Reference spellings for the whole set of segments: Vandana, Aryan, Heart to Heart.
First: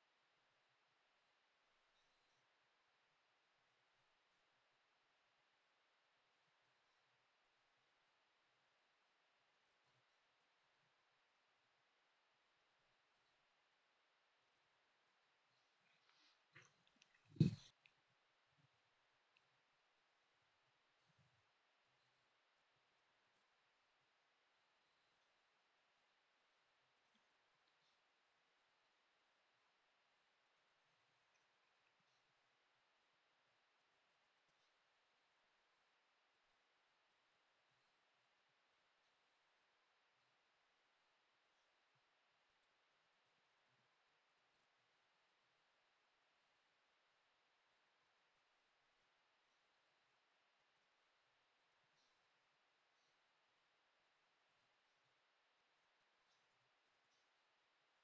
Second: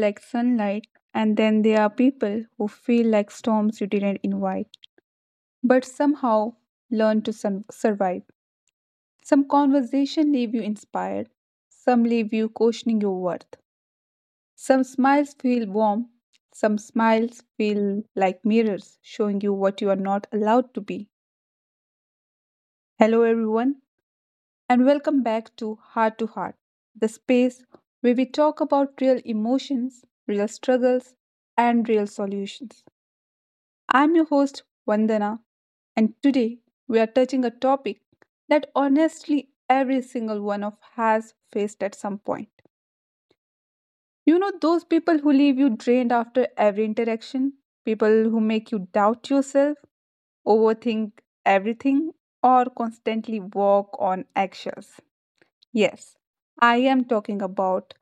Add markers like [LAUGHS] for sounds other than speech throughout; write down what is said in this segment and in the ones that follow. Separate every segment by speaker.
Speaker 1: like sunlight, and then there are people who feel like storms you didn't invite, but somehow learn to survive. Some conversation leave you inspired, some leave you questioning your worth. Some smiles feel warm, some smiles feel like mirrors showing you what you are not allowed to be. Hello, everyone, and welcome back to Heart, the space where we talk about real emotions, real struggles, and real solutions. I'm your host, Vandana, and today we are touching a topic that honestly every single one of has faced at some point. You know, those people who leave you drained after every interaction, people who make you doubt yourself, overthink everything, or constantly walk on eggshells. Yes, I am talking about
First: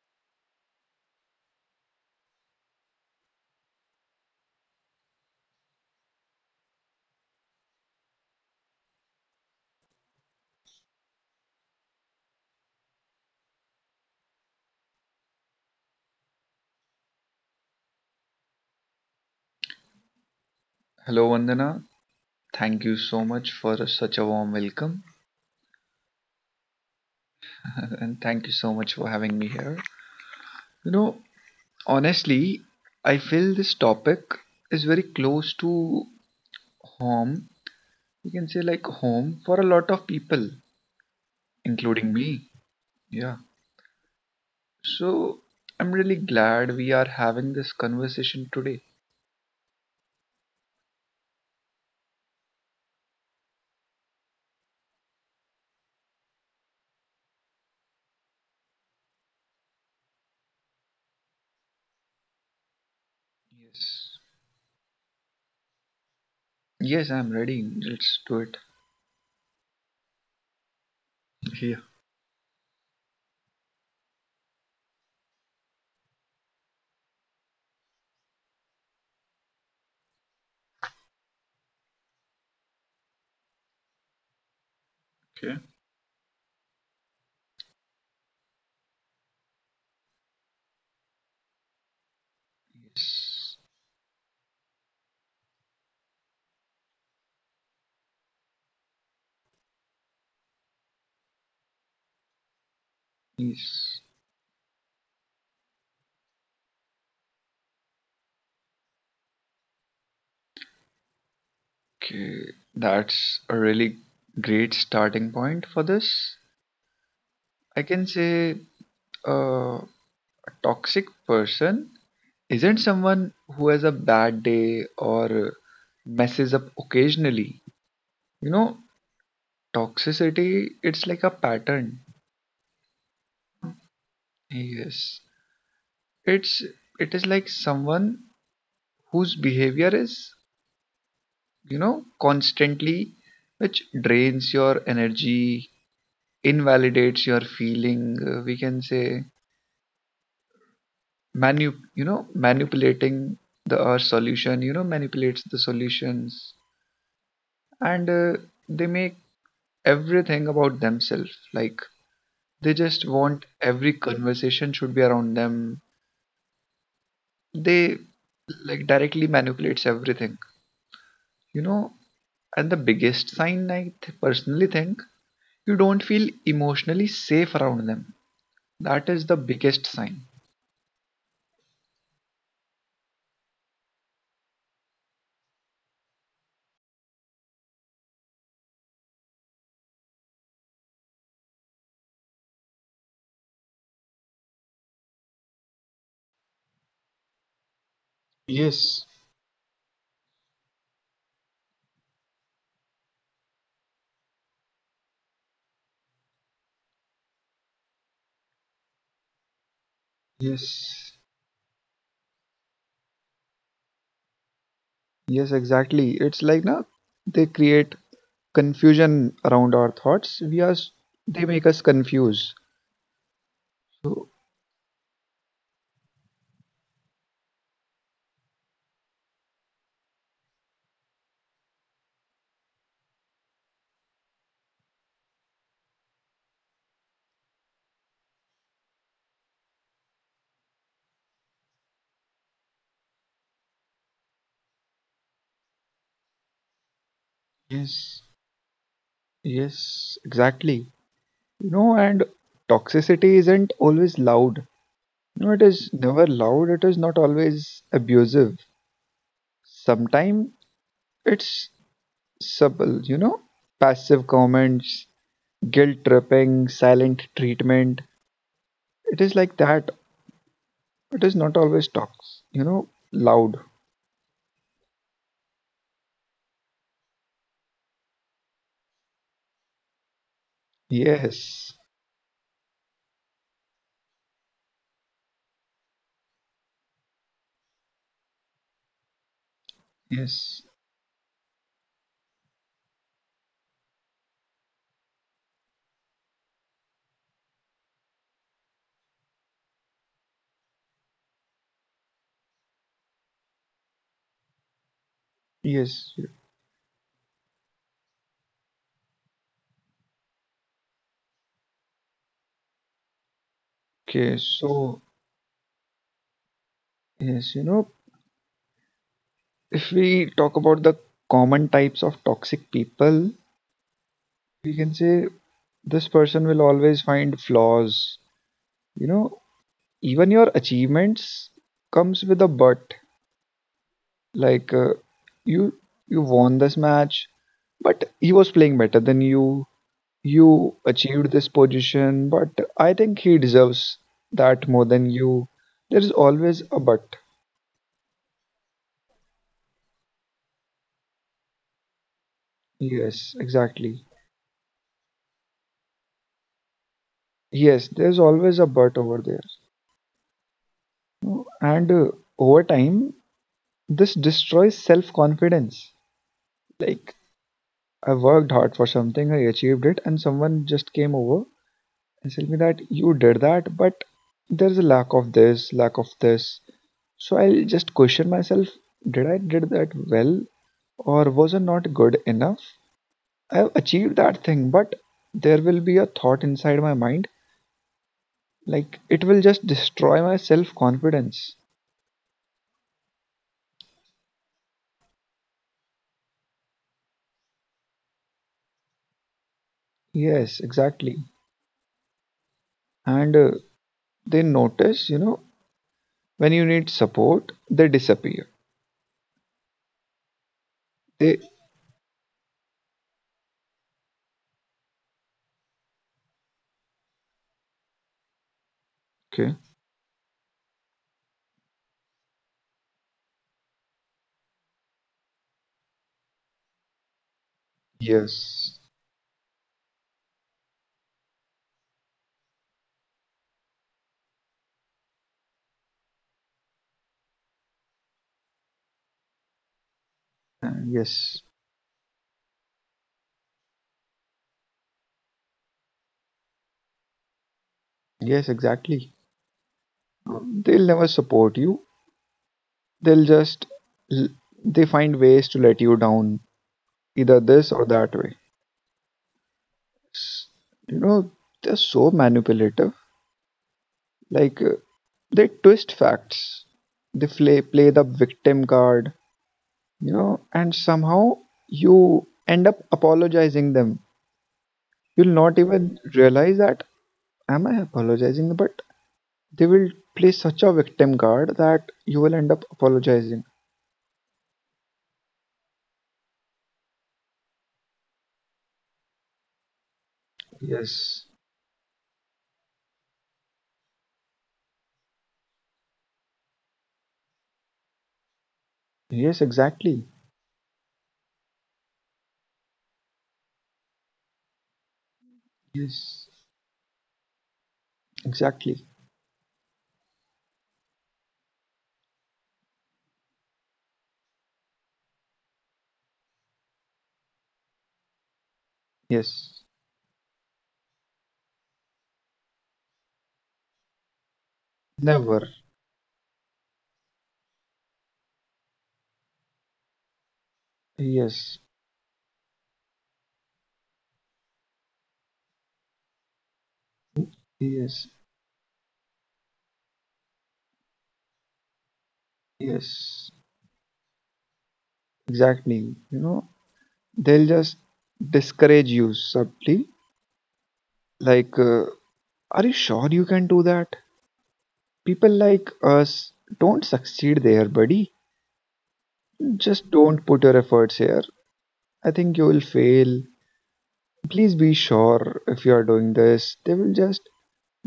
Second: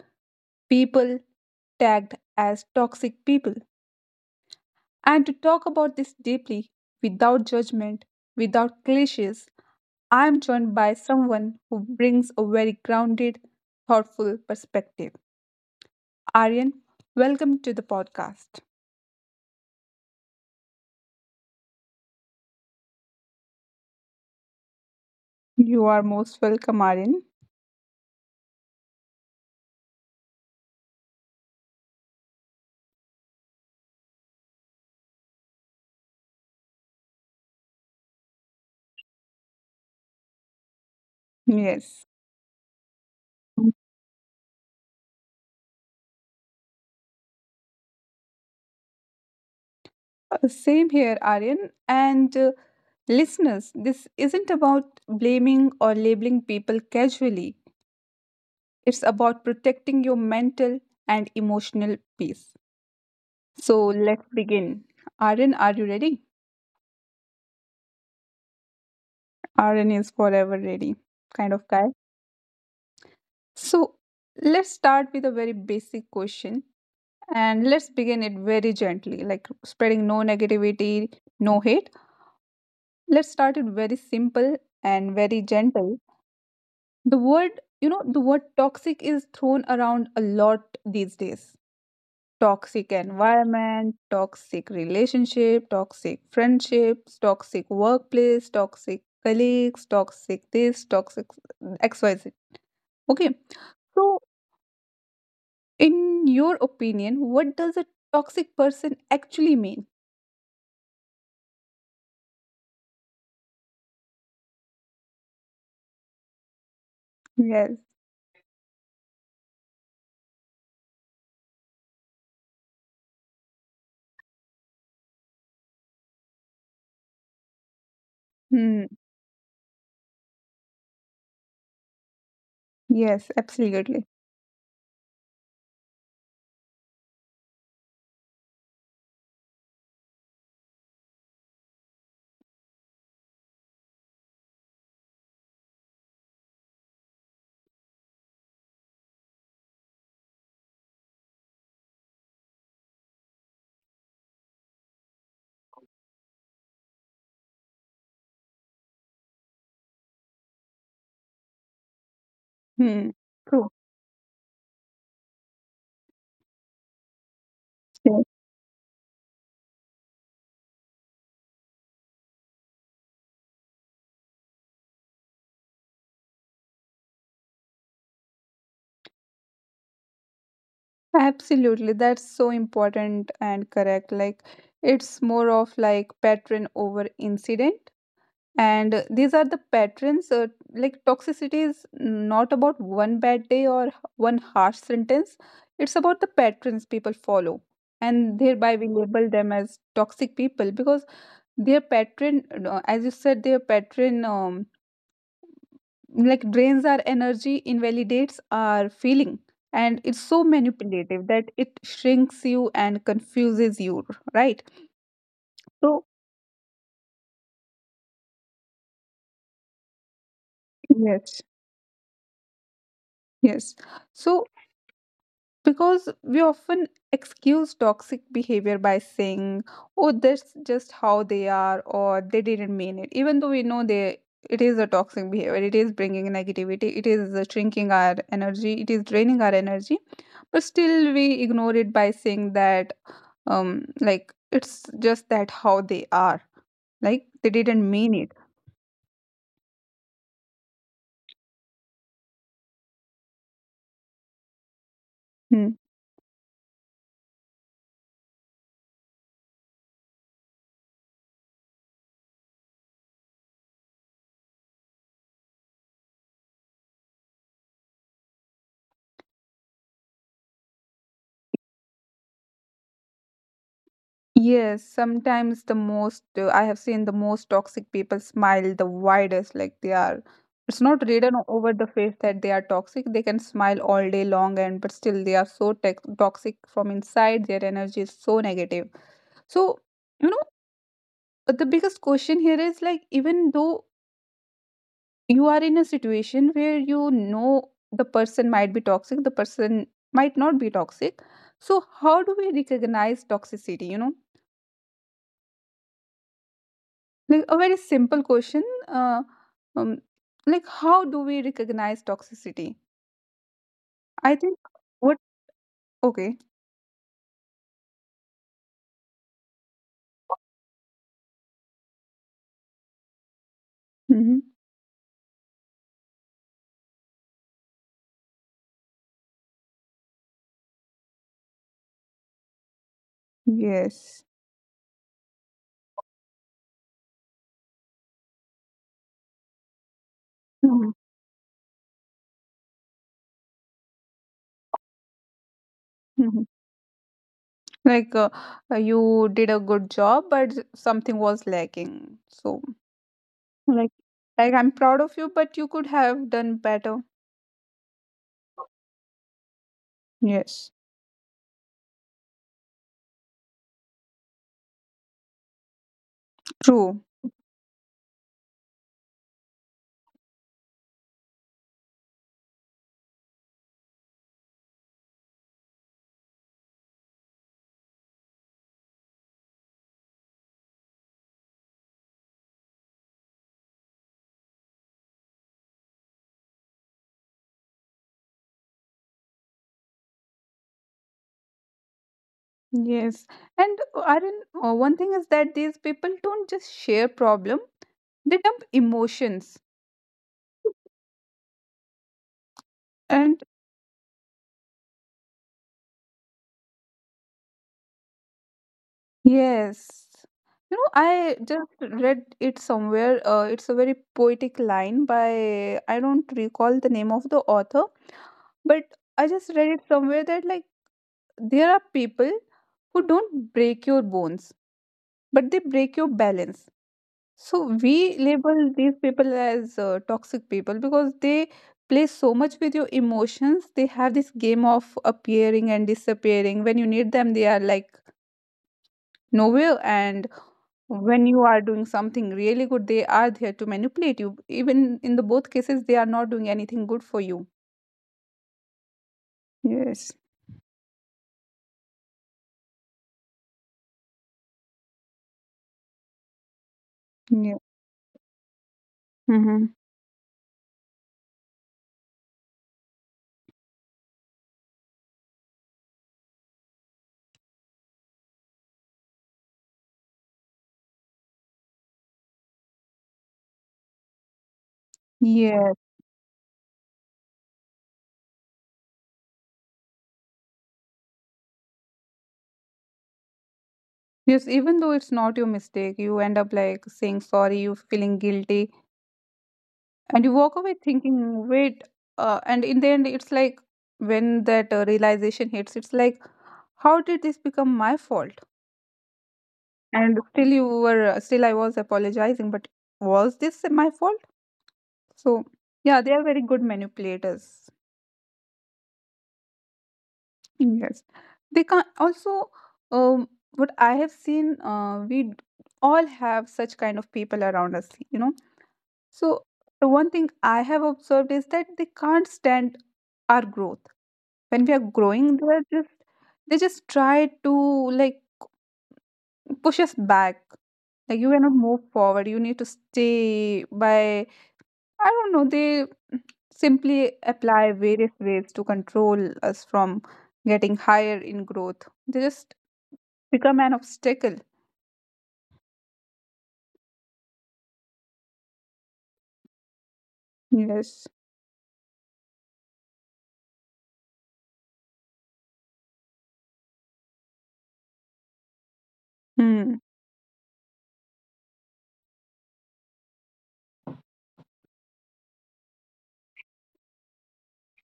Speaker 1: people tagged as toxic people. And to talk about this deeply, without judgment, without cliches, I am joined by someone who brings a very grounded, thoughtful perspective. Aryan, welcome to the podcast.
Speaker 2: Hello, Vandana. Thank you so much for such a warm welcome
Speaker 1: You are most welcome, Aryan.
Speaker 2: [LAUGHS] and thank you so much for having me here. You know, honestly, I feel this topic is very close to home. You can say like home for a lot of people,
Speaker 1: Yes.
Speaker 2: including me. Yeah. So I'm really glad we are having this conversation today.
Speaker 1: Same here, Aryan. And listeners, this isn't about blaming or labeling people casually. It's about protecting your mental and emotional peace. So
Speaker 2: Yes.
Speaker 1: let's begin. Aryan, are you ready?
Speaker 2: Yes, I'm ready. Let's do it.
Speaker 1: Aryan is forever ready, kind of
Speaker 2: Yeah.
Speaker 1: guy. So let's start with a very basic question, and let's begin it very gently, like spreading no negativity, no hate. Let's start it very simple and very
Speaker 2: Okay.
Speaker 1: gentle. The word, you know, the word toxic is thrown around a lot these days. Toxic
Speaker 2: Yes.
Speaker 1: environment, toxic relationship, toxic friendships, toxic workplace, toxic colleagues, toxic this, toxic XYZ. Okay.
Speaker 2: Yes.
Speaker 1: So, in your opinion, what does a toxic person actually mean?
Speaker 2: Okay, that's a really great starting point for this.
Speaker 1: Yes.
Speaker 2: I can say uh, a toxic person isn't someone who has a bad day or messes up occasionally. You know,
Speaker 1: Hmm.
Speaker 2: toxicity it's like a pattern.
Speaker 1: Yes, absolutely.
Speaker 2: Yes. It's it is like someone whose behavior is, constantly, which drains your energy, invalidates your feeling, we can say manu you know manipulating the solution you know manipulates the solutions, and they make everything about themselves, like they
Speaker 1: Hmm.
Speaker 2: just want
Speaker 1: True.
Speaker 2: every conversation should be around them. They,
Speaker 1: Yes.
Speaker 2: like, directly manipulates everything, you know and the biggest sign I personally think, you don't feel emotionally safe around them. That is the biggest sign.
Speaker 1: Absolutely. That's so important and correct. Like, it's more of like pattern over incident, and these are the patterns like toxicity is not about one bad day or one harsh sentence. It's about the patterns people follow, and thereby we
Speaker 2: Yes,
Speaker 1: label them as toxic people because their pattern, as you said, their pattern like drains our energy, invalidates our feeling, and it's so
Speaker 2: yes.
Speaker 1: manipulative that it shrinks you and confuses you, right?
Speaker 2: Yes,
Speaker 1: So
Speaker 2: exactly. It's like, now they create confusion around our thoughts. We are
Speaker 1: yes,
Speaker 2: They make us confused.
Speaker 1: yes,
Speaker 2: So
Speaker 1: so because we often excuse toxic behavior by saying, oh, that's just how they are, or they didn't mean it. Even though we know it is a toxic behavior, it is bringing negativity, it is shrinking our energy, it is draining our energy. But still, we ignore it by saying that, like, it's just that how they are. Like, they didn't mean
Speaker 2: yes.
Speaker 1: it.
Speaker 2: Yes, exactly. And toxicity isn't always loud. You know, it
Speaker 1: Hmm.
Speaker 2: is never loud. It is not always abusive. Sometimes it's subtle, you know, passive comments, guilt tripping, silent treatment. It is like that. It is not always tox you know loud.
Speaker 1: Yes, sometimes the most I have seen the most toxic people smile the widest, like they are. It's not written
Speaker 2: Yes.
Speaker 1: over the face that they are toxic. They can smile all day long, and but still they are so tex toxic from inside. Their energy is so negative. So, you know,
Speaker 2: Yes.
Speaker 1: the biggest question here is like, even though you are in a situation where you know the person might be toxic, the person might not be toxic. So, how do we recognize toxicity, you know?
Speaker 2: Yes.
Speaker 1: Like a very simple question. Um, like how do we recognize toxicity?
Speaker 2: Okay.
Speaker 1: I think
Speaker 2: So
Speaker 1: what okay.
Speaker 2: yes, you know, if we talk about the common types of toxic people,
Speaker 1: Hmm.
Speaker 2: we can say this person will always find flaws. You know, even your achievements comes with a but.
Speaker 1: Yes.
Speaker 2: Like, you you won this match, but he was playing better than you. You
Speaker 1: Mhm.
Speaker 2: achieved this position, but I think he deserves that more than you. There is
Speaker 1: Mhm.
Speaker 2: always a but.
Speaker 1: Like you did a good job, but something was lacking. So
Speaker 2: Yes,
Speaker 1: like
Speaker 2: exactly.
Speaker 1: like I'm proud of you, but you could have done better.
Speaker 2: Yes, there's always a but over there.
Speaker 1: Yes,
Speaker 2: And over time, this destroys self confidence.
Speaker 1: true.
Speaker 2: Like, I worked hard for something, I achieved it, and someone just came over and told me that you did that, but there's a lack of this, lack of this. So I'll just question myself, did I did that well, or was I not good enough? I've achieved that thing, but there will be a thought inside my mind, like it will just destroy my self confidence.
Speaker 1: Yes, and Arun, one thing is that these people don't just share problem; they dump emotions,
Speaker 2: Yes, exactly. And
Speaker 1: and
Speaker 2: they notice, you know, when you need support, they disappear.
Speaker 1: yes. You know, I
Speaker 2: They
Speaker 1: just read it somewhere. It's a very poetic line by, I don't recall the name of the author, but I just
Speaker 2: Okay.
Speaker 1: read it somewhere that, like, there are people who don't break your bones, but they break your balance. So we
Speaker 2: Yes.
Speaker 1: label these people as toxic people because they play so much with your emotions. They have this game of appearing and disappearing. When you need them, they are like novel, and when
Speaker 2: Yes.
Speaker 1: you are doing something really good, they are there to manipulate you. Even in the both cases they are not doing anything good for you.
Speaker 2: Yes, exactly.
Speaker 1: Yes.
Speaker 2: They'll never support you. They'll just l- they find ways to let you down, either
Speaker 1: Yeah.
Speaker 2: this or that way.
Speaker 1: Mm-hmm.
Speaker 2: S- you know, they're so manipulative. Like, they twist facts, they play the victim card, you know, and somehow you end up apologizing them. You'll not
Speaker 1: Yes.
Speaker 2: even realize that, am I apologizing? But they will play such a victim card that you will end up apologizing.
Speaker 1: Yes, even though it's not your mistake, you end up like saying sorry, you feeling guilty, and you walk away
Speaker 2: Yes.
Speaker 1: thinking, wait, and in the end it's like when that realization hits, it's like, how did this become my fault?
Speaker 2: Yes, exactly.
Speaker 1: And still you were, still I was apologizing, but was this my fault? So yeah, they are
Speaker 2: Yes.
Speaker 1: very good manipulators.
Speaker 2: Exactly.
Speaker 1: Yes, they can not also. What I have seen, all have such kind of people around us. You know, so
Speaker 2: Yes.
Speaker 1: the one thing I have observed is that they can't stand our growth. When we are growing,
Speaker 2: Never.
Speaker 1: they just try to like push us back. Like you cannot
Speaker 2: Yes.
Speaker 1: move forward. You need to stay by. I don't know, they simply apply
Speaker 2: Yes.
Speaker 1: various ways to control us from getting higher in growth. They just
Speaker 2: Yes.
Speaker 1: become an obstacle.
Speaker 2: Exactly. You know, they'll just discourage you subtly.
Speaker 1: Yes.
Speaker 2: Like, are you sure you can do that? People like us don't succeed there, buddy.
Speaker 1: Hmm.
Speaker 2: Just don't put your efforts here. I think you will fail. Please be sure if you are doing this. They will just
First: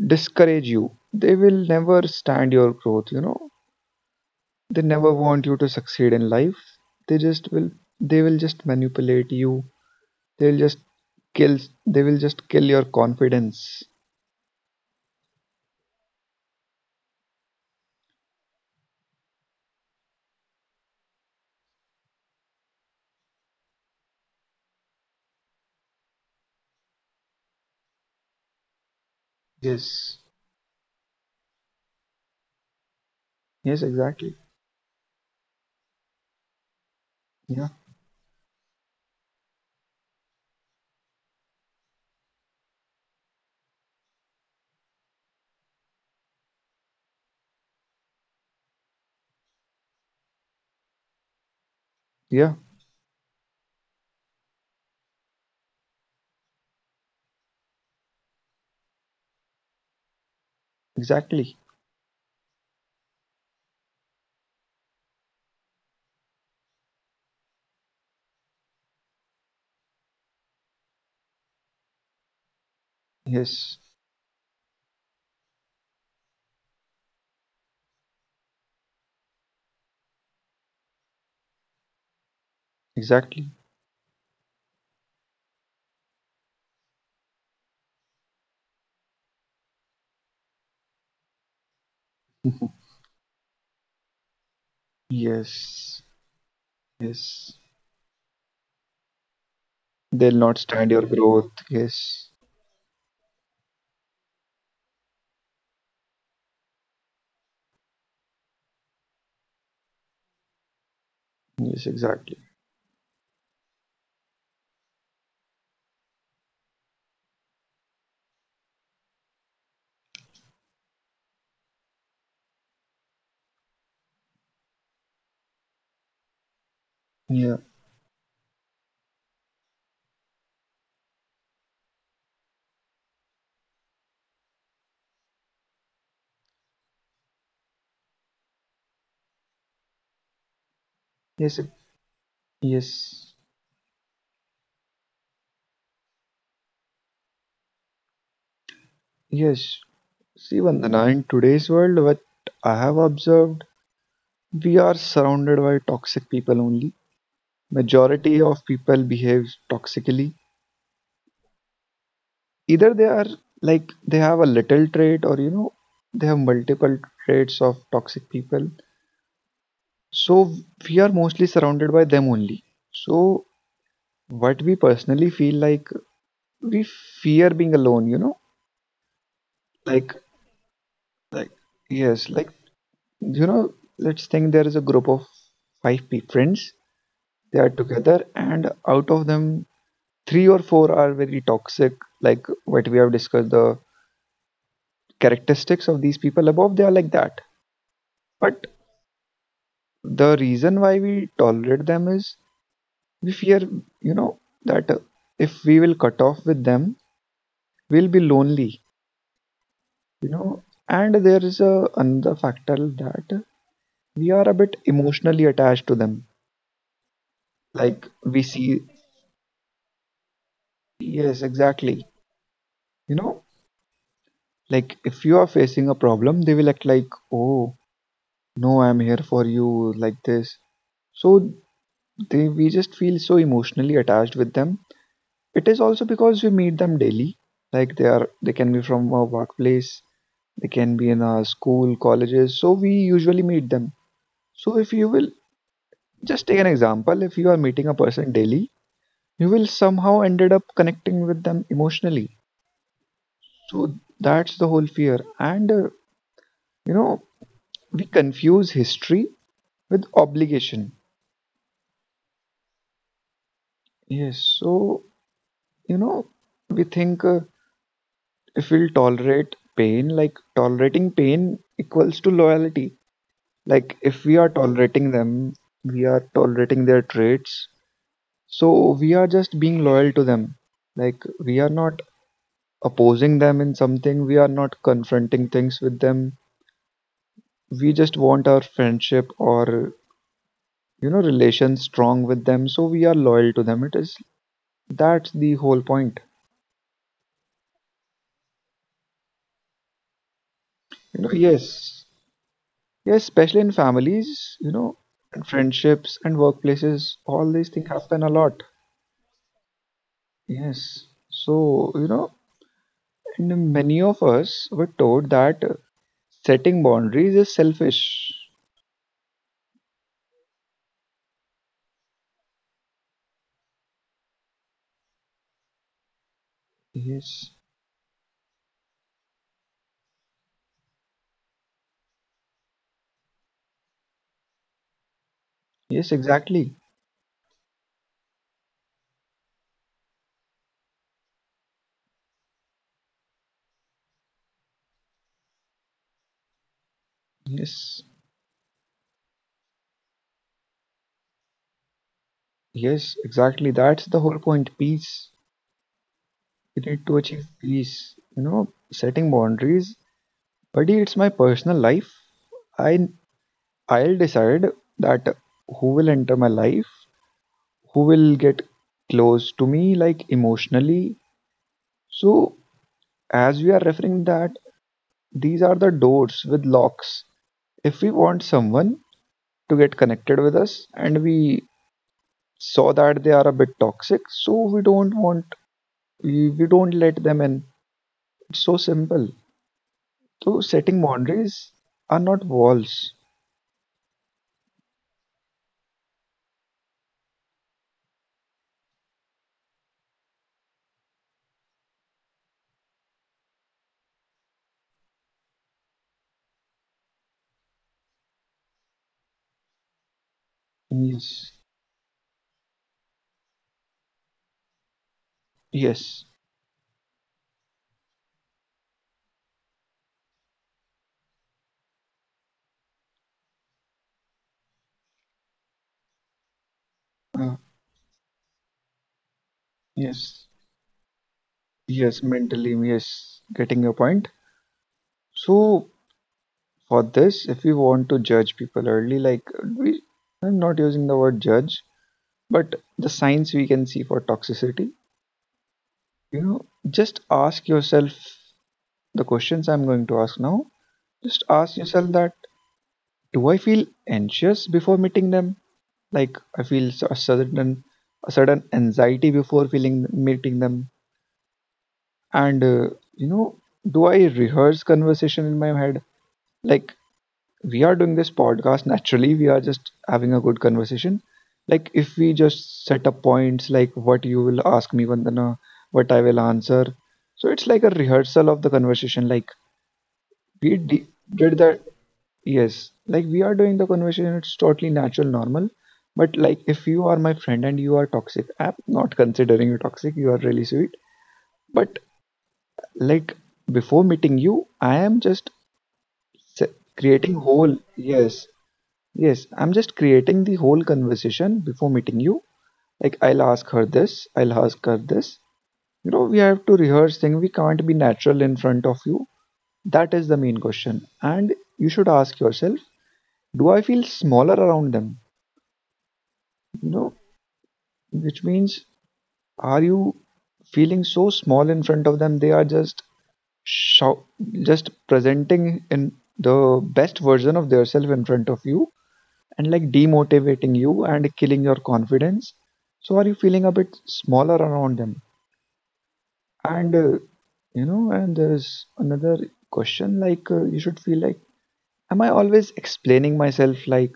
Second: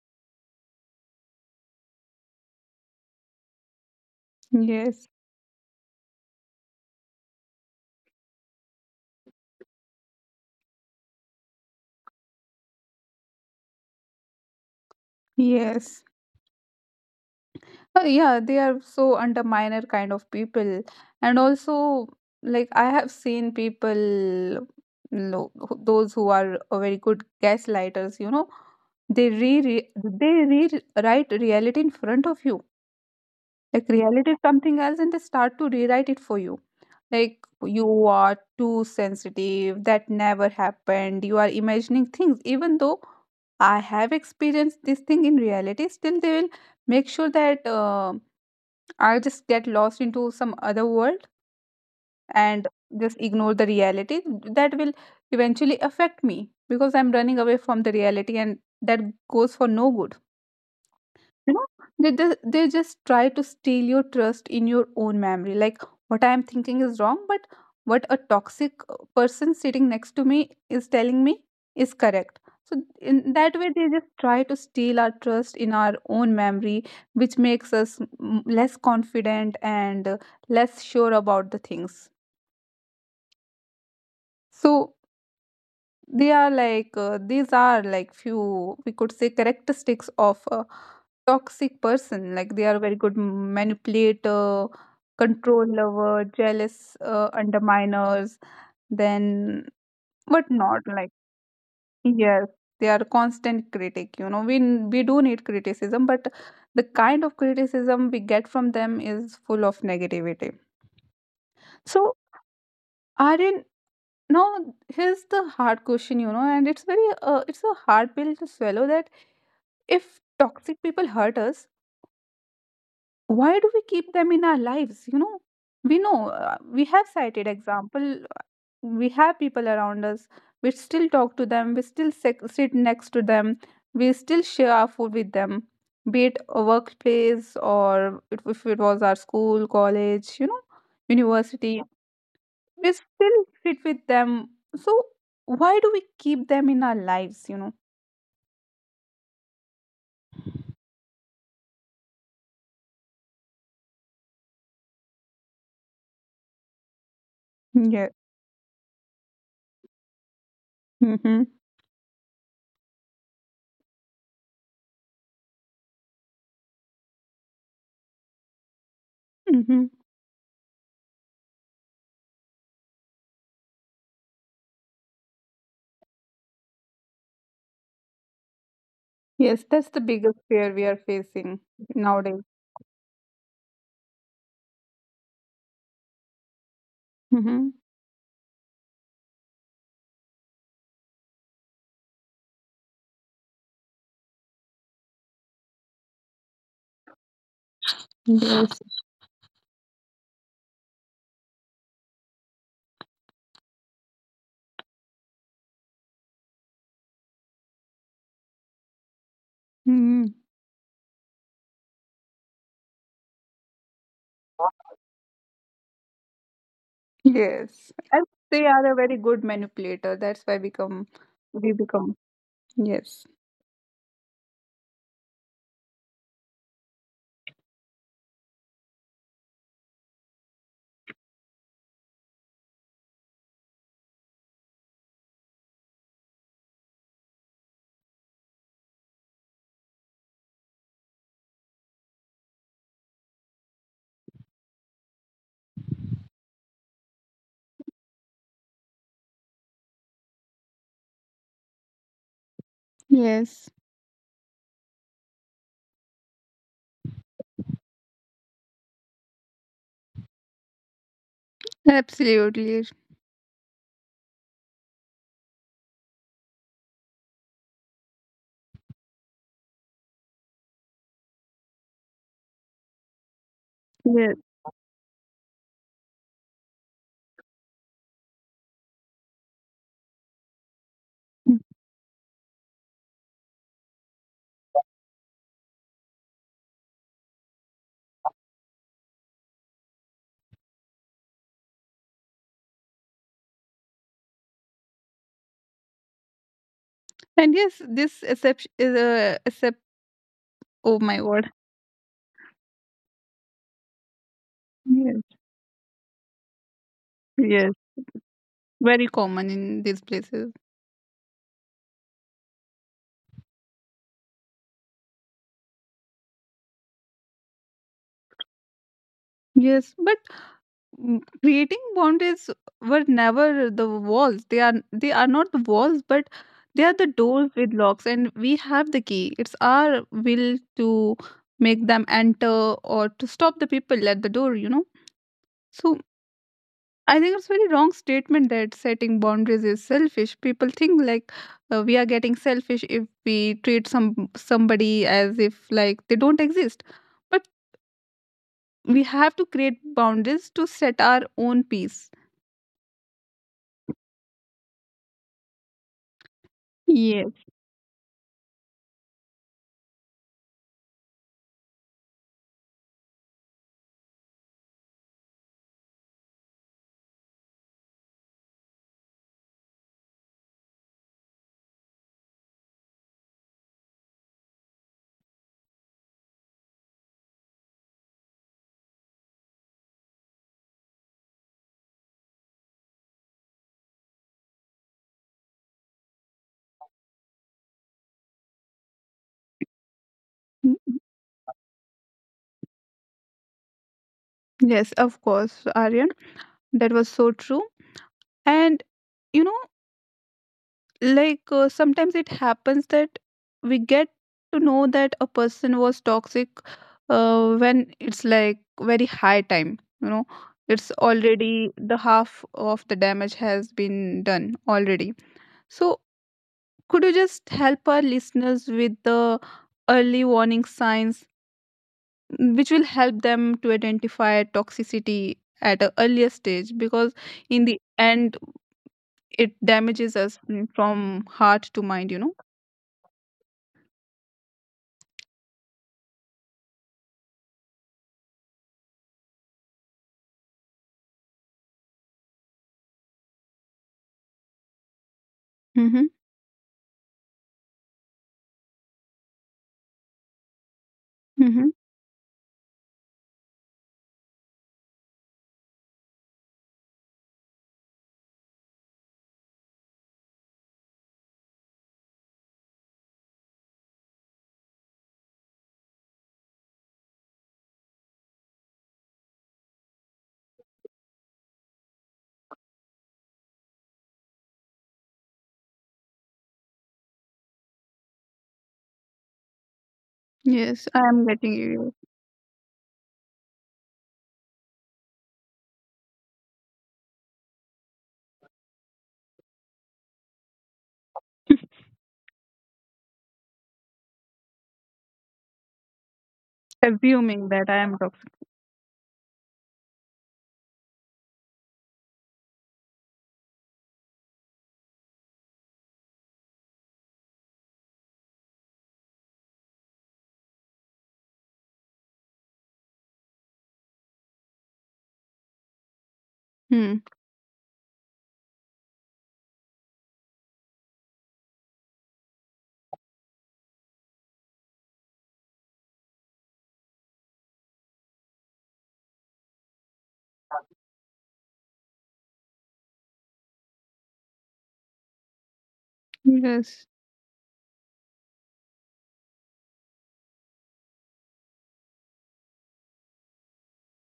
Speaker 2: discourage you. They will never stand your growth, you know. They
Speaker 1: Yes.
Speaker 2: never want you to succeed in life. They just will they will just manipulate you. They'll just kill, they will just kill your confidence.
Speaker 1: Yes. Yeah, they are so underminer kind of people. And also, like, I have seen people, those who are very good gaslighters, you know,
Speaker 2: Yes.
Speaker 1: they rewrite reality in front of you.
Speaker 2: Yes,
Speaker 1: Like reality is
Speaker 2: exactly.
Speaker 1: something else and they start to rewrite it for you. Like,
Speaker 2: Yeah.
Speaker 1: you are too sensitive, that never happened, you are imagining things, even though I have experienced this thing in reality, still they will make sure that I just get lost into some other world
Speaker 2: Yeah,
Speaker 1: and just ignore the reality that will eventually affect me because I'm running away from the reality, and that goes for no good. You
Speaker 2: exactly.
Speaker 1: know, they just try to steal your trust in your own memory. Like, what I am thinking is wrong, but what a toxic person sitting next to me is telling me is correct. So in that way
Speaker 2: Yes,
Speaker 1: they just try to steal our trust in our own memory, which makes us less confident and less sure about the things.
Speaker 2: exactly.
Speaker 1: So they are like, these are like few we could say characteristics of a toxic person. Like, they are
Speaker 2: [LAUGHS]
Speaker 1: very good manipulator, control
Speaker 2: Yes.
Speaker 1: lover, jealous
Speaker 2: Yes,
Speaker 1: underminers. Then
Speaker 2: they'll
Speaker 1: but
Speaker 2: not
Speaker 1: not
Speaker 2: stand your
Speaker 1: like
Speaker 2: growth. Yes.
Speaker 1: yes, they are constant critic. You know, we do need criticism, but the kind of criticism we get from them is full of negativity.
Speaker 2: Yes,
Speaker 1: So
Speaker 2: exactly.
Speaker 1: Aryan, now here's the hard question, you know, and it's very it's a hard pill to swallow that if toxic people hurt us, why do we keep them in our lives? You know we have cited
Speaker 2: Yeah.
Speaker 1: example. We have people around us. We still talk to them. We still sit next to them. We still share our food with them, be it a workplace or if it was our school, college, you know,
Speaker 2: Yes,
Speaker 1: university.
Speaker 2: yes.
Speaker 1: We still sit with them. So why do we keep them in our lives? You know.
Speaker 2: Yes. See, Vandana, in today's world, what I have observed, we are surrounded by toxic people only.
Speaker 1: Yeah.
Speaker 2: Majority of people behave toxically.
Speaker 1: Mm-hmm.
Speaker 2: Either they are, like, they have a little trait, or, you know, they have multiple traits of toxic people.
Speaker 1: Mm-hmm.
Speaker 2: So we are mostly surrounded by them only. So what we personally feel, like we fear being alone. You know,
Speaker 1: Yes, that's the
Speaker 2: like
Speaker 1: biggest fear we are
Speaker 2: like,
Speaker 1: facing
Speaker 2: yes,
Speaker 1: nowadays.
Speaker 2: like, you know, let's think there is a group of five friends. They are
Speaker 1: Hmm.
Speaker 2: together, and out of them three or four are very toxic, like what we have discussed, the characteristics of these people above, they are like that. But
Speaker 1: Yes.
Speaker 2: the reason why we tolerate them is, we fear, you know, that if we will cut off with them, we'll be lonely,
Speaker 1: [LAUGHS] Hmm.
Speaker 2: you know. And there is a another factor, that we are a bit emotionally attached to them.
Speaker 1: Yes,
Speaker 2: Like,
Speaker 1: and
Speaker 2: we
Speaker 1: they
Speaker 2: see,
Speaker 1: are a very good manipulator. That's why become
Speaker 2: yes,
Speaker 1: we
Speaker 2: exactly.
Speaker 1: become.
Speaker 2: You
Speaker 1: Yes.
Speaker 2: know, like if you are facing a problem, they will act like, oh no, I'm here for you, like this. So they we just feel so emotionally attached with them. It is also because we meet them daily. Like, they are, they can be from our workplace, they can be in our school colleges, so we usually meet them. So if you will just take an example, if you are meeting a person daily, you will somehow ended up connecting with them emotionally.
Speaker 1: Yes.
Speaker 2: So that's the whole fear. And you know, we confuse history with obligation.
Speaker 1: Absolutely.
Speaker 2: Yes. So, you know, we think, if we'll tolerate pain, like tolerating pain equals to loyalty. Like if we
Speaker 1: Yes.
Speaker 2: are tolerating them, we are tolerating their traits. So we are just being loyal to them. Like we are not opposing them in something, we are not confronting things with them. We just want our friendship, or you know, relations strong with them, so we are loyal to them. It is, that's the whole point.
Speaker 1: And yes, this except is a except. Oh my
Speaker 2: You know,
Speaker 1: god.
Speaker 2: yes. Yes, especially in families, you know,
Speaker 1: Yes.
Speaker 2: and friendships and workplaces, all these
Speaker 1: Yes.
Speaker 2: things happen a lot.
Speaker 1: Very common in these places.
Speaker 2: Yes. So, you know, and many of us were taught that setting boundaries is selfish.
Speaker 1: Yes, but creating boundaries were never the walls. They are they are not the walls, but they are the
Speaker 2: Yes.
Speaker 1: doors with locks, and we have the key. It's our will to make them enter or to stop the people at the door, you know. So
Speaker 2: Yes, exactly.
Speaker 1: I think it's very wrong statement that setting boundaries is selfish. People think like we are getting selfish if we treat somebody as if like they don't exist. But
Speaker 2: Yes.
Speaker 1: we have to create boundaries to set our own peace.
Speaker 2: Yes, exactly. That's the whole point. Peace. You need to
Speaker 1: Yes.
Speaker 2: achieve peace. You know, setting boundaries. Buddy, it's my personal life. I I'll decide that who will enter my life, who will get close to me, like emotionally. So as we are referring that these are the doors with locks, if we want someone to get connected with us, and we saw that they are a bit toxic, so we don't want, we don't let them in. It's so simple. So setting boundaries are not walls.
Speaker 1: Yes, of course, Aryan. That was so true. And you know, like sometimes it happens that we get to know that a person was toxic when it's like very high time. You know, it's
Speaker 2: Yes.
Speaker 1: already the half of the damage has been done already. So,
Speaker 2: Yes.
Speaker 1: could you just help our listeners with the early warning signs which will help them to identify toxicity at an earlier stage, because
Speaker 2: uh,
Speaker 1: in the end it damages us,
Speaker 2: yes.
Speaker 1: from heart to mind,
Speaker 2: Yes,
Speaker 1: you know.
Speaker 2: mentally, yes, getting your point. So for this, if we want to judge people early, like, we, I'm not using the word judge, but the signs we can see for toxicity,
Speaker 1: Mm-hmm.
Speaker 2: you know, just ask yourself, the questions I'm going to ask now. Just
Speaker 1: Mm-hmm.
Speaker 2: ask yourself that, do I feel anxious before meeting them? Like, I feel a certain, a certain anxiety before feeling, meeting them. And you know, do I rehearse conversation in my head? Like, we are doing this podcast naturally. We are just having a good conversation. Like if we just set up points, like what you will ask me, Vandana, what I will answer. So it's like a rehearsal of the conversation. Like we
Speaker 1: Yes, I
Speaker 2: d-
Speaker 1: am getting
Speaker 2: did that.
Speaker 1: you.
Speaker 2: Yes, like we are doing the conversation. It's totally natural, normal. But like if you are my friend and you are toxic, I'm not considering you toxic. You are really sweet.
Speaker 1: [LAUGHS]
Speaker 2: But, like, before meeting you, I am just se- creating
Speaker 1: Assuming that
Speaker 2: whole.
Speaker 1: I am toxic.
Speaker 2: Yes. Yes, I'm just creating the whole conversation before meeting you. Like, I'll ask her this, I'll ask her this. You know, we have to rehearse things. We can't be natural in front of you. That is the main question. And you should ask yourself, do I feel smaller around them? You
Speaker 1: Hmm.
Speaker 2: know, which means, are you feeling so small in front of them? They are just show, just presenting in the best version of themselves in front of you and like demotivating you and killing your confidence. So are you feeling a bit smaller around them?
Speaker 1: Yes.
Speaker 2: And You know, and there's another question like you should feel like am I always explaining myself, like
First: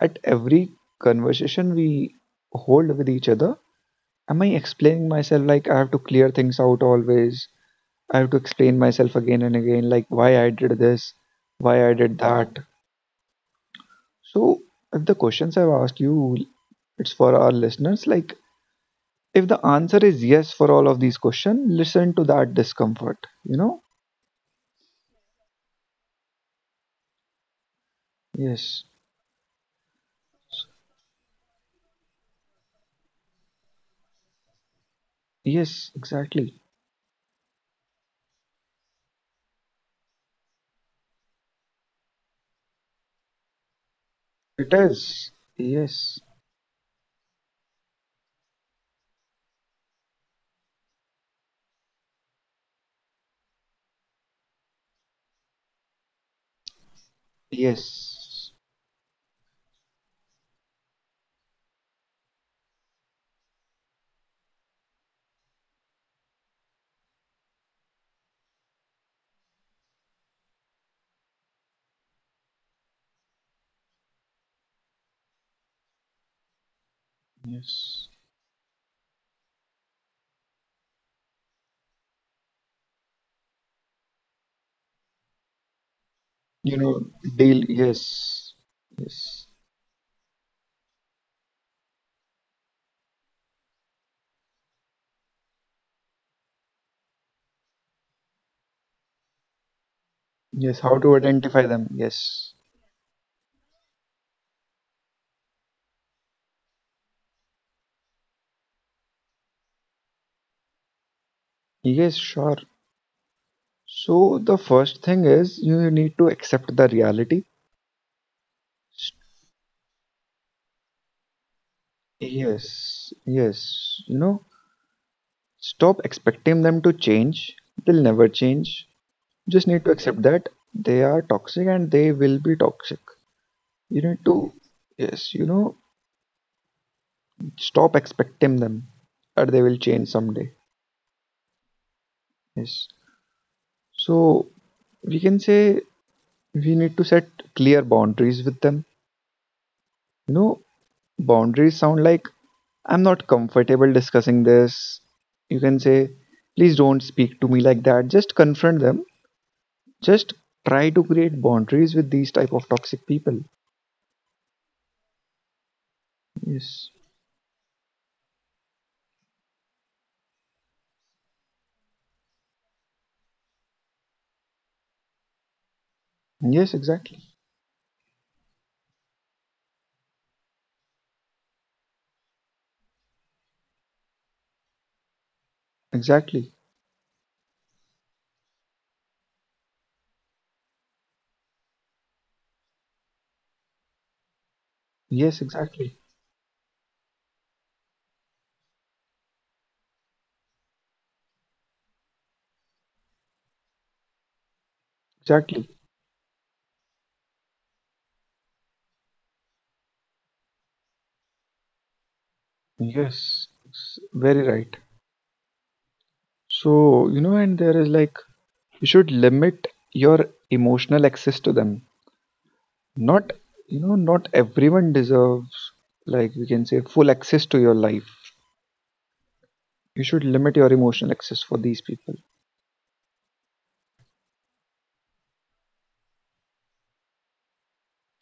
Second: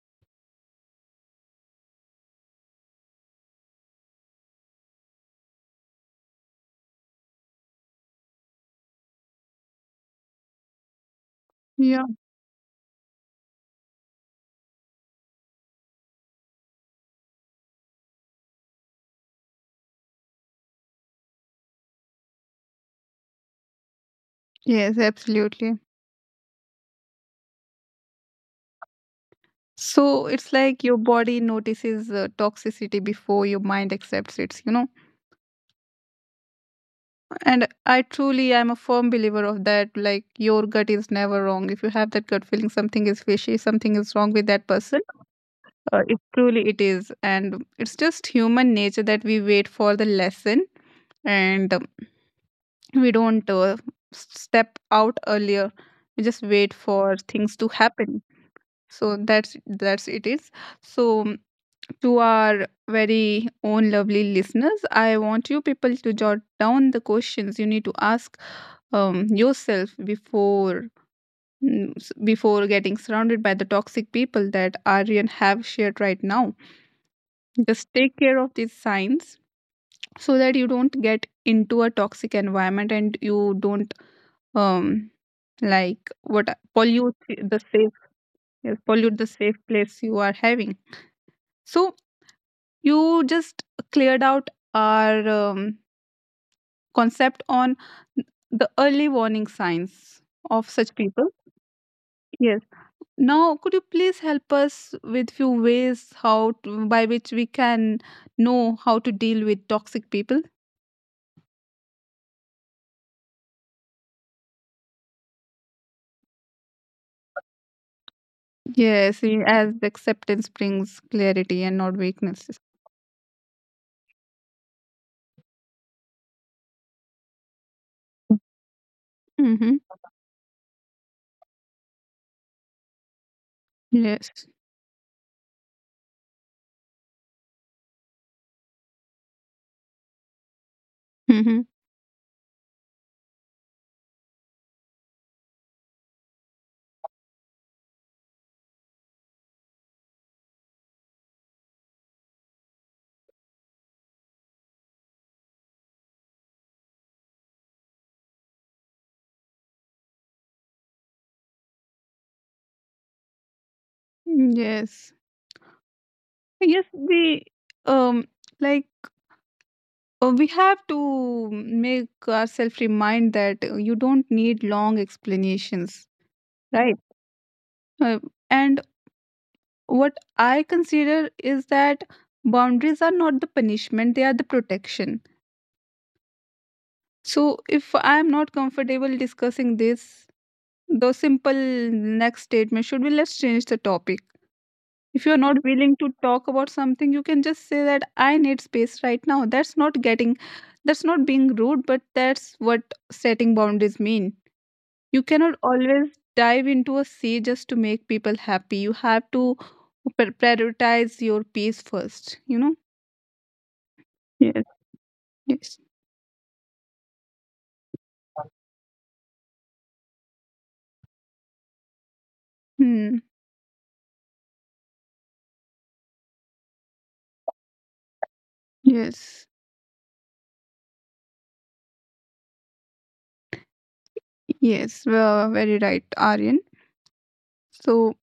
Speaker 2: at every conversation we hold with each other, am I explaining myself like I have to clear things out always, I have to explain myself again and again, like why I did this, why I
Speaker 1: Yeah.
Speaker 2: did that. So if the questions I've asked you, it's for our listeners, like if the answer is yes for all of these questions, listen to that discomfort, you know.
Speaker 1: Yes, absolutely.
Speaker 2: Yes,
Speaker 1: So it's like your body notices toxicity before your mind accepts it, you know.
Speaker 2: yes, exactly.
Speaker 1: And I truly am a firm believer of that. Like, your gut is never wrong. If you have that gut feeling, something is fishy, something is wrong with that
Speaker 2: It
Speaker 1: person.
Speaker 2: is.
Speaker 1: It
Speaker 2: Yes,
Speaker 1: truly it is, and it's just human nature that we wait for the lesson and we don't step out earlier. We just wait for things to happen.
Speaker 2: yes,
Speaker 1: So that's it is. So to our very own lovely listeners, I want you people to jot down the questions you need to ask yourself before before getting surrounded by the toxic people that Aryan have shared right now. Just
Speaker 2: yes,
Speaker 1: take care of these signs so that you don't get into a toxic environment and you don't um like what
Speaker 2: you know,
Speaker 1: pollute
Speaker 2: deal.
Speaker 1: the safe
Speaker 2: Yes.
Speaker 1: yes, pollute the
Speaker 2: Yes,
Speaker 1: safe place you are having. So you just cleared out our concept on the early warning signs of
Speaker 2: yes,
Speaker 1: such
Speaker 2: how to
Speaker 1: people.
Speaker 2: identify them, yes.
Speaker 1: Yes. Now, could you please help us with few ways how to, by which we can know how to deal with toxic people?
Speaker 2: Yes, sure. So the first thing is you need to accept the reality. S-
Speaker 1: Yes, as acceptance brings clarity and not weaknesses.
Speaker 2: yes, yes, you know, stop expecting them to change, they'll never change. Just
Speaker 1: Mm-hmm.
Speaker 2: need to accept that they are toxic and they will be toxic. You need to,
Speaker 1: Yes.
Speaker 2: yes, you know, stop expecting them or they will change someday.
Speaker 1: Mm-hmm.
Speaker 2: Yes. So we can say we need to set clear boundaries with them, you know. Boundaries sound like, I'm not comfortable discussing this. You can say, please don't speak to me like that. Just confront them. Just try to create boundaries with these type of toxic people.
Speaker 1: Yes. Yes,
Speaker 2: Yes,
Speaker 1: we um like we have to make ourselves remind that you don't need long explanations,
Speaker 2: yes,
Speaker 1: right?
Speaker 2: exactly.
Speaker 1: Uh, and what I consider is that boundaries are not the punishment, they are the protection.
Speaker 2: Exactly.
Speaker 1: So if I am not comfortable discussing this, the simple next statement should be let's change the topic. If you're
Speaker 2: Yes,
Speaker 1: not willing
Speaker 2: exactly.
Speaker 1: to talk about something, you can just say that I need space right now. That's not getting, that's not being rude, but that's what setting boundaries mean. You cannot
Speaker 2: Exactly.
Speaker 1: always dive into a sea just to make people happy. You have to prioritize your peace first, you know?
Speaker 2: Yes, very
Speaker 1: Yes,
Speaker 2: right.
Speaker 1: yes.
Speaker 2: So, you know, and there is like you should limit your emotional access to them.
Speaker 1: Hmm.
Speaker 2: Not, you know, not everyone deserves, like we can say, full access to your life.
Speaker 1: Yes,
Speaker 2: You should limit your emotional access for these people.
Speaker 1: yes. Well, very right, Aryan. So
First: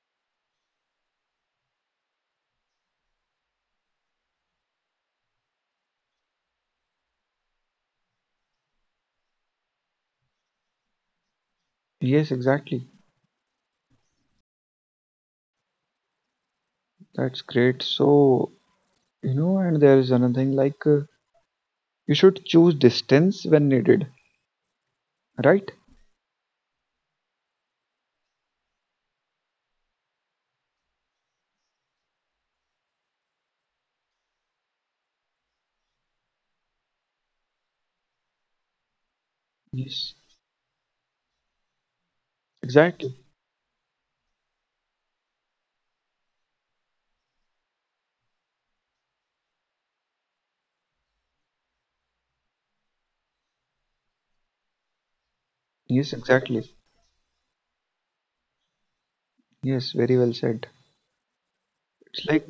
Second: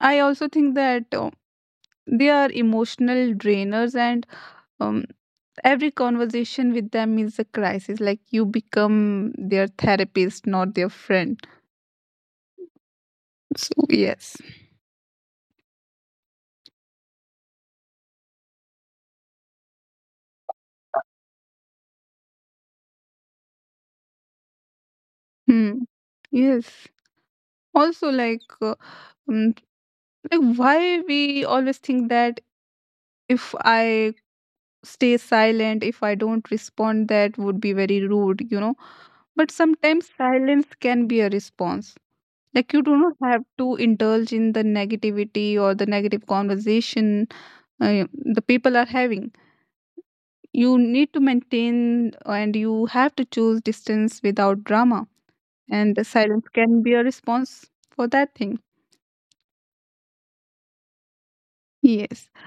Speaker 1: I also think that they are emotional drainers, and um, every conversation with them is a crisis. Like you become their therapist, not their friend.
Speaker 2: Yes, exactly.
Speaker 1: So yes.
Speaker 2: That's great. So, you know, and there is another thing like you should choose distance when needed, right?
Speaker 1: Hmm. Yes. Also, um, like why we always think that if I stay silent, if I don't respond, that would be very rude, you know? But
Speaker 2: Yes,
Speaker 1: sometimes silence can be a response. Like you do
Speaker 2: exactly.
Speaker 1: not have to indulge in the negativity or the negative conversation the people are having. You need to maintain and you have to choose distance without drama. And the
Speaker 2: Yes,
Speaker 1: silence
Speaker 2: exactly.
Speaker 1: can be a response for that thing.
Speaker 2: Yes, very well said. It's
Speaker 1: Yes.
Speaker 2: like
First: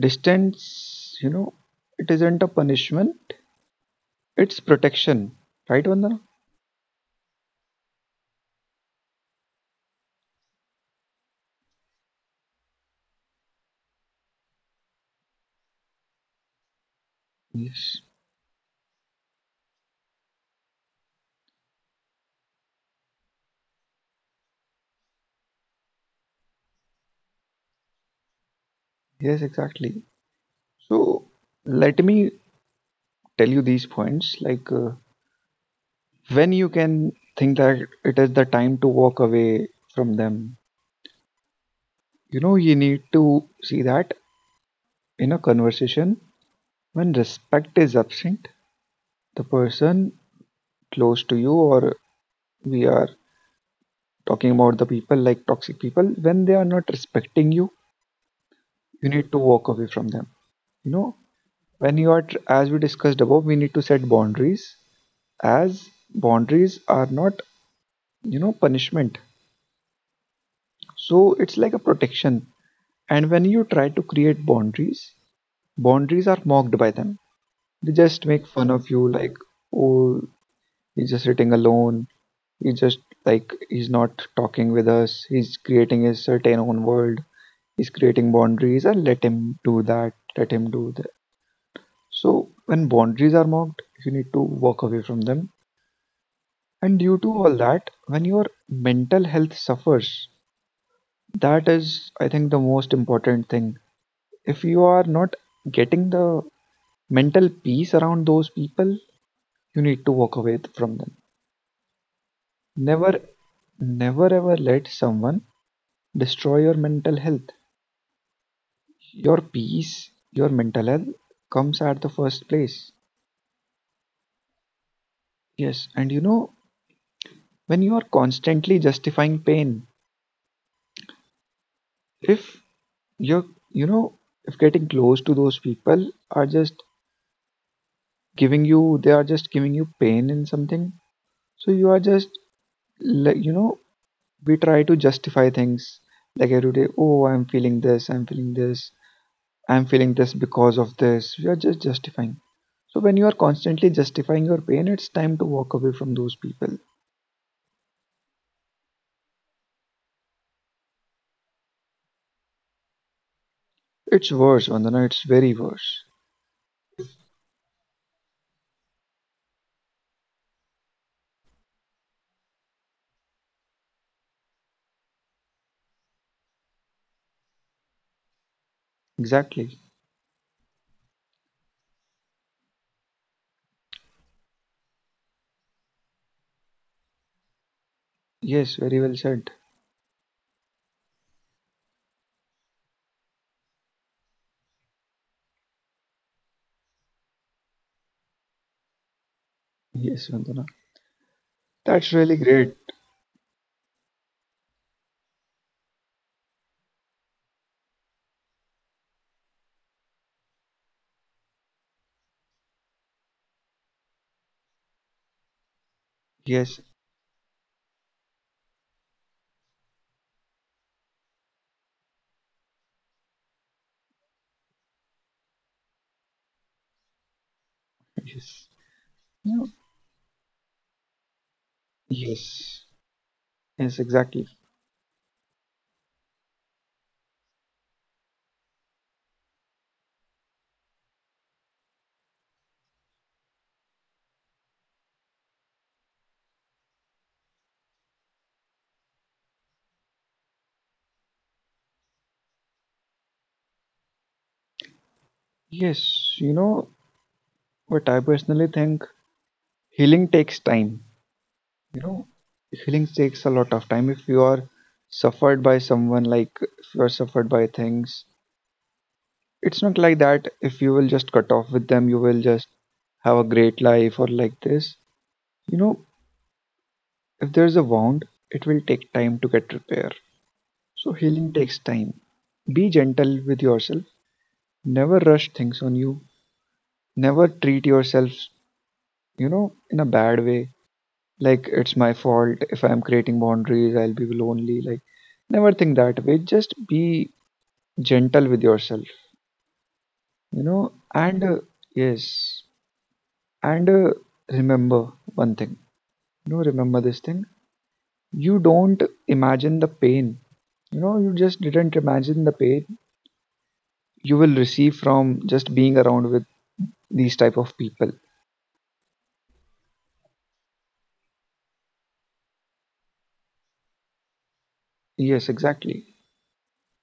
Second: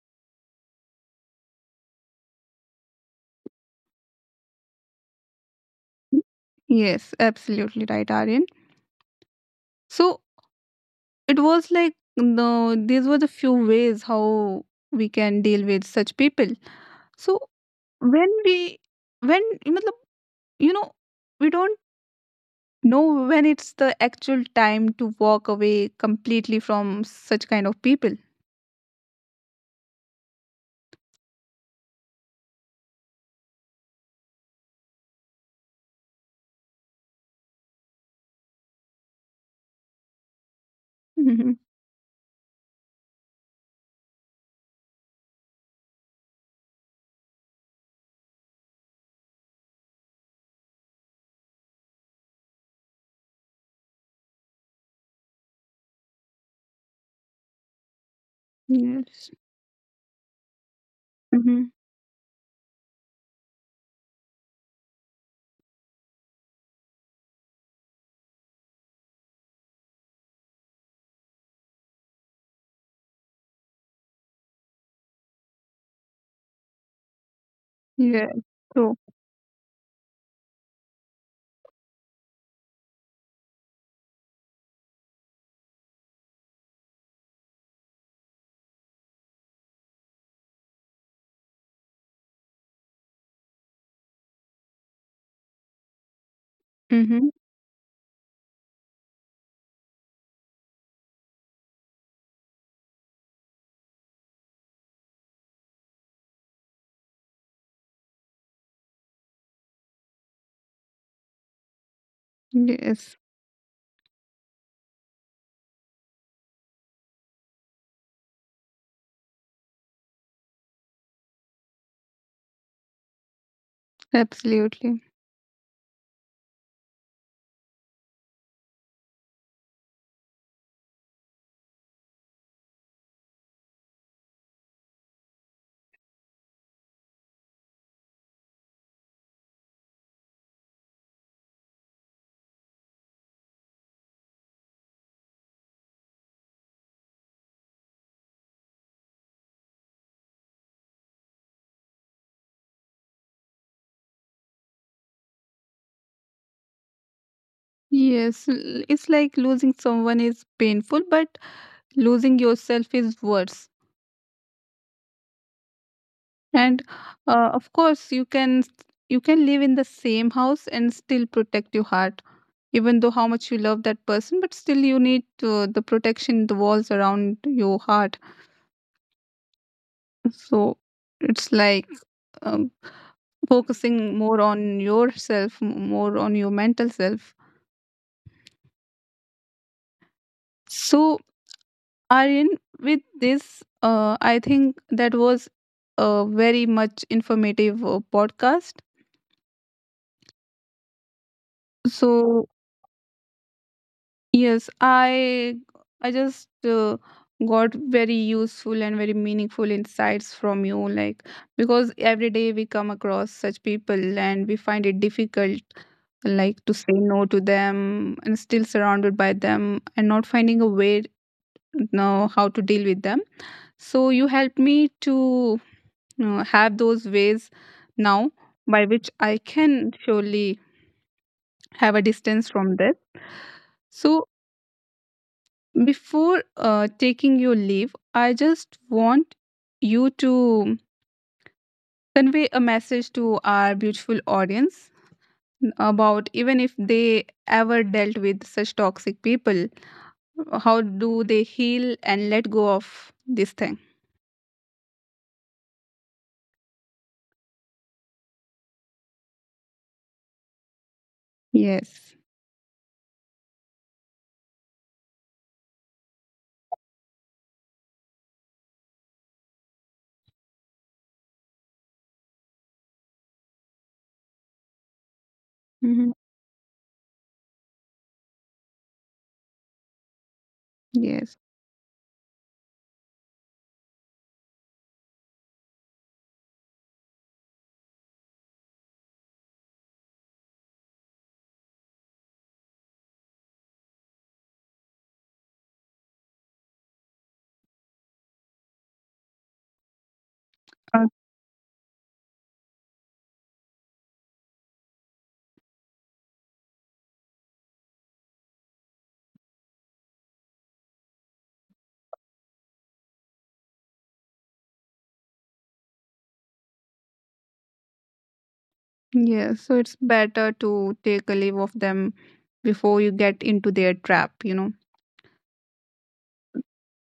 Speaker 2: distance, you know, it isn't a punishment, it's protection. Right, Vandana?
Speaker 1: Yes, absolutely right, Aryan. So it was like no, these were the few ways how we can deal with such people. So
Speaker 2: Yes.
Speaker 1: when we when मतलब, you know, we don't know when it's the actual time to walk away completely from such kind of people.
Speaker 2: Yes, exactly. So, let me tell you these points like when you can think that it is the time to walk away from them.
Speaker 1: Hmm.
Speaker 2: You know, you need to see that in a conversation when respect is absent, the person close to you, or we are talking about the people like toxic people, when they are not respecting you, you need
Speaker 1: Yes.
Speaker 2: to walk away from them. You know,
Speaker 1: Hmm.
Speaker 2: when you are as we discussed above, we need to set boundaries, as boundaries are not, you know, punishment, so it's like a protection. And when you try to create boundaries, boundaries are mocked by them, they just
Speaker 1: Yeah,
Speaker 2: make fun of
Speaker 1: so
Speaker 2: you like, oh, he's just sitting alone, he just, like, he's not talking with us, he's creating his certain own world, he's creating boundaries, and let him do that, let him do that. So when boundaries are mocked, you need to walk away from them. And due
Speaker 1: hmm.
Speaker 2: to all that, when your mental health suffers, that is, I think, the most important thing. If you are not getting the mental peace around those people, you need to walk away from them.
Speaker 1: Yes,
Speaker 2: Never, never ever let someone destroy your mental health. Your peace, your mental health comes at the first place.
Speaker 1: absolutely.
Speaker 2: Yes, and you know, when you are constantly justifying pain, if you're, you know, if getting close to those people are just giving you, they are just giving you pain in something, so you are just, like, you know, we try to justify things, like every day, oh, I'm feeling this, I'm feeling this, I'm feeling this, because of this we are just justifying. So when you are constantly justifying your pain, it's time to walk away from those people.
Speaker 1: Yes, it's like losing someone is painful but losing yourself is worse.
Speaker 2: It's worse, Vandana, it's very worse.
Speaker 1: And of course you can live in the same house and still protect your heart, even though how much you love that person, but still you need to, the protection, the walls around your heart.
Speaker 2: Exactly.
Speaker 1: So it's like um, focusing more on yourself, more on your mental self.
Speaker 2: Yes, very well said.
Speaker 1: So Aryan, with this I think that was a very much informative podcast.
Speaker 2: Yes, Vandana. That's really
Speaker 1: So
Speaker 2: great.
Speaker 1: yes, I just got very useful and very meaningful insights from you, like because every day we come across such people and we find it difficult, like to
Speaker 2: Yes,
Speaker 1: say no to them and still surrounded by them and not finding a way know how to deal with them. So you helped me to have those ways now
Speaker 2: yes,
Speaker 1: by which I
Speaker 2: you know,
Speaker 1: can surely have a distance from
Speaker 2: yes,
Speaker 1: this.
Speaker 2: yes,
Speaker 1: So
Speaker 2: exactly.
Speaker 1: before taking your leave, I just want you to convey a message to our beautiful audience about even if they ever dealt with such toxic people, how do they heal and let go of this thing?
Speaker 2: Yes, you know, but I personally think healing takes time. You
Speaker 1: Yes.
Speaker 2: know, healing takes a lot of time. If you are suffered by someone, like if you are suffered by things, it's not like that. If you will just cut off with them, you will just have a great life or like this. You know,
Speaker 1: Hmm.
Speaker 2: if there's a wound, it will take time to get repair. So
Speaker 1: Yes.
Speaker 2: healing takes time. Be gentle with yourself. Never rush things on you. Never treat yourself, you know, in a bad way. Like, it's my fault, if I'm creating boundaries I'll be lonely, like, never think that way. Just be gentle with yourself. You know
Speaker 1: Uh,
Speaker 2: and Yes, and remember one thing, you know, remember this thing, you don't imagine the pain, you know, you just didn't imagine the pain you will receive from just being around with these type of people.
Speaker 1: yes. So it's better to take a leave of them before you get into their trap, you know.
Speaker 2: Yes, exactly.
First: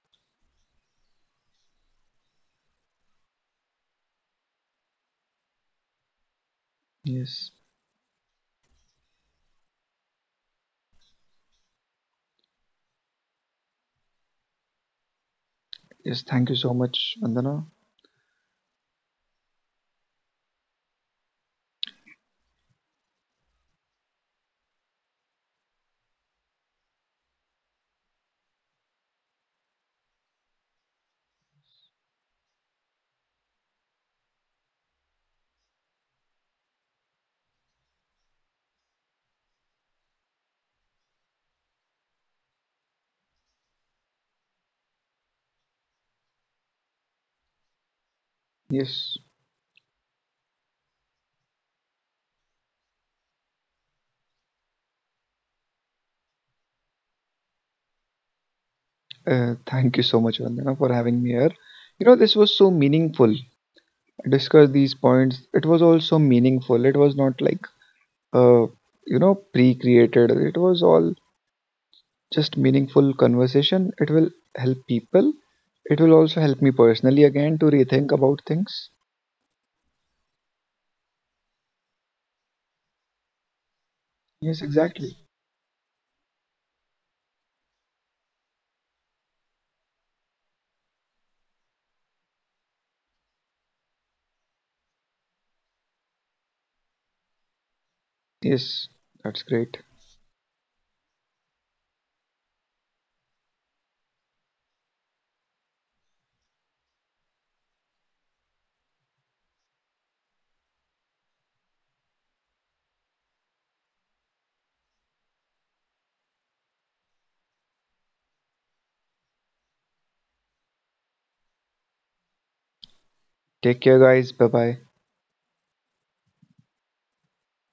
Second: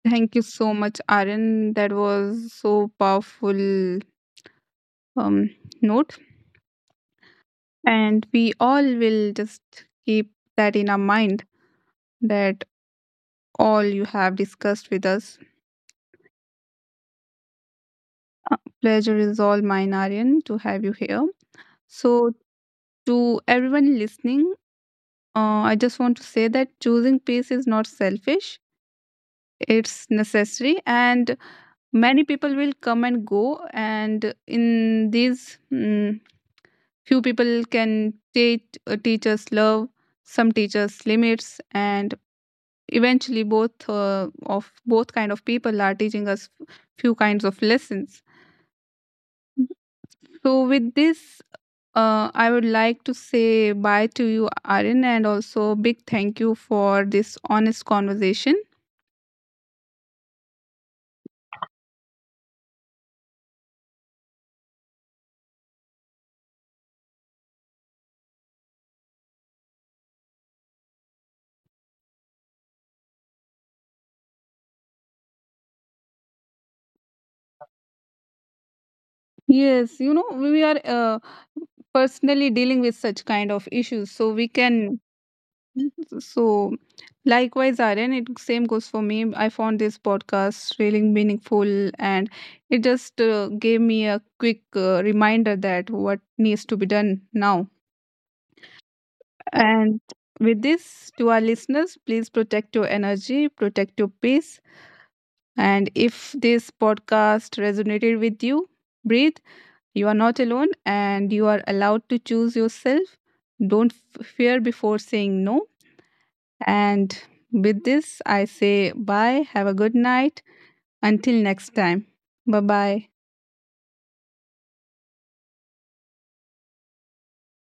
Speaker 1: Thank you so much, Aaron. That was so powerful um, note.
Speaker 2: Yes.
Speaker 1: And we all will just keep that in our mind that all you have discussed with us.
Speaker 2: Yes, thank you so much, Vandana.
Speaker 1: Uh, pleasure is all mine, Aryan, to have you here. So, to everyone listening, I just want to say that choosing peace is not selfish, it's necessary, and many people will come and go. And in these few people can teach, teach us love, some teach us limits, and eventually both of both kind of people are teaching us few kinds of lessons.
Speaker 2: Yes.
Speaker 1: So with this, I would like to say bye to you Aryan, and also big thank you for this honest conversation.
Speaker 2: Thank you so much, Vandana, for having me here. You know, this was so meaningful. Discuss these points. It was also meaningful. It was not like, uh, you know, pre-created. It was all just meaningful conversation. It will help people. It will also help me personally again to rethink about things.
Speaker 1: Yes, you know, we are personally dealing with such kind of issues, so we
Speaker 2: Yes,
Speaker 1: can
Speaker 2: exactly.
Speaker 1: [LAUGHS] So, likewise, Aryan, it same goes for me. I found this podcast really meaningful, and it just gave me a quick reminder that what needs to be done now.
Speaker 2: Yes, that's great.
Speaker 1: And with this, to our listeners, please protect your energy, protect your peace. And if this podcast resonated with you, breathe. You are not alone, and you are allowed to choose yourself. Don't fear before saying no. And with this, I say bye, have a good night. Until next time. Bye bye.
Speaker 2: Take care, guys. Bye bye.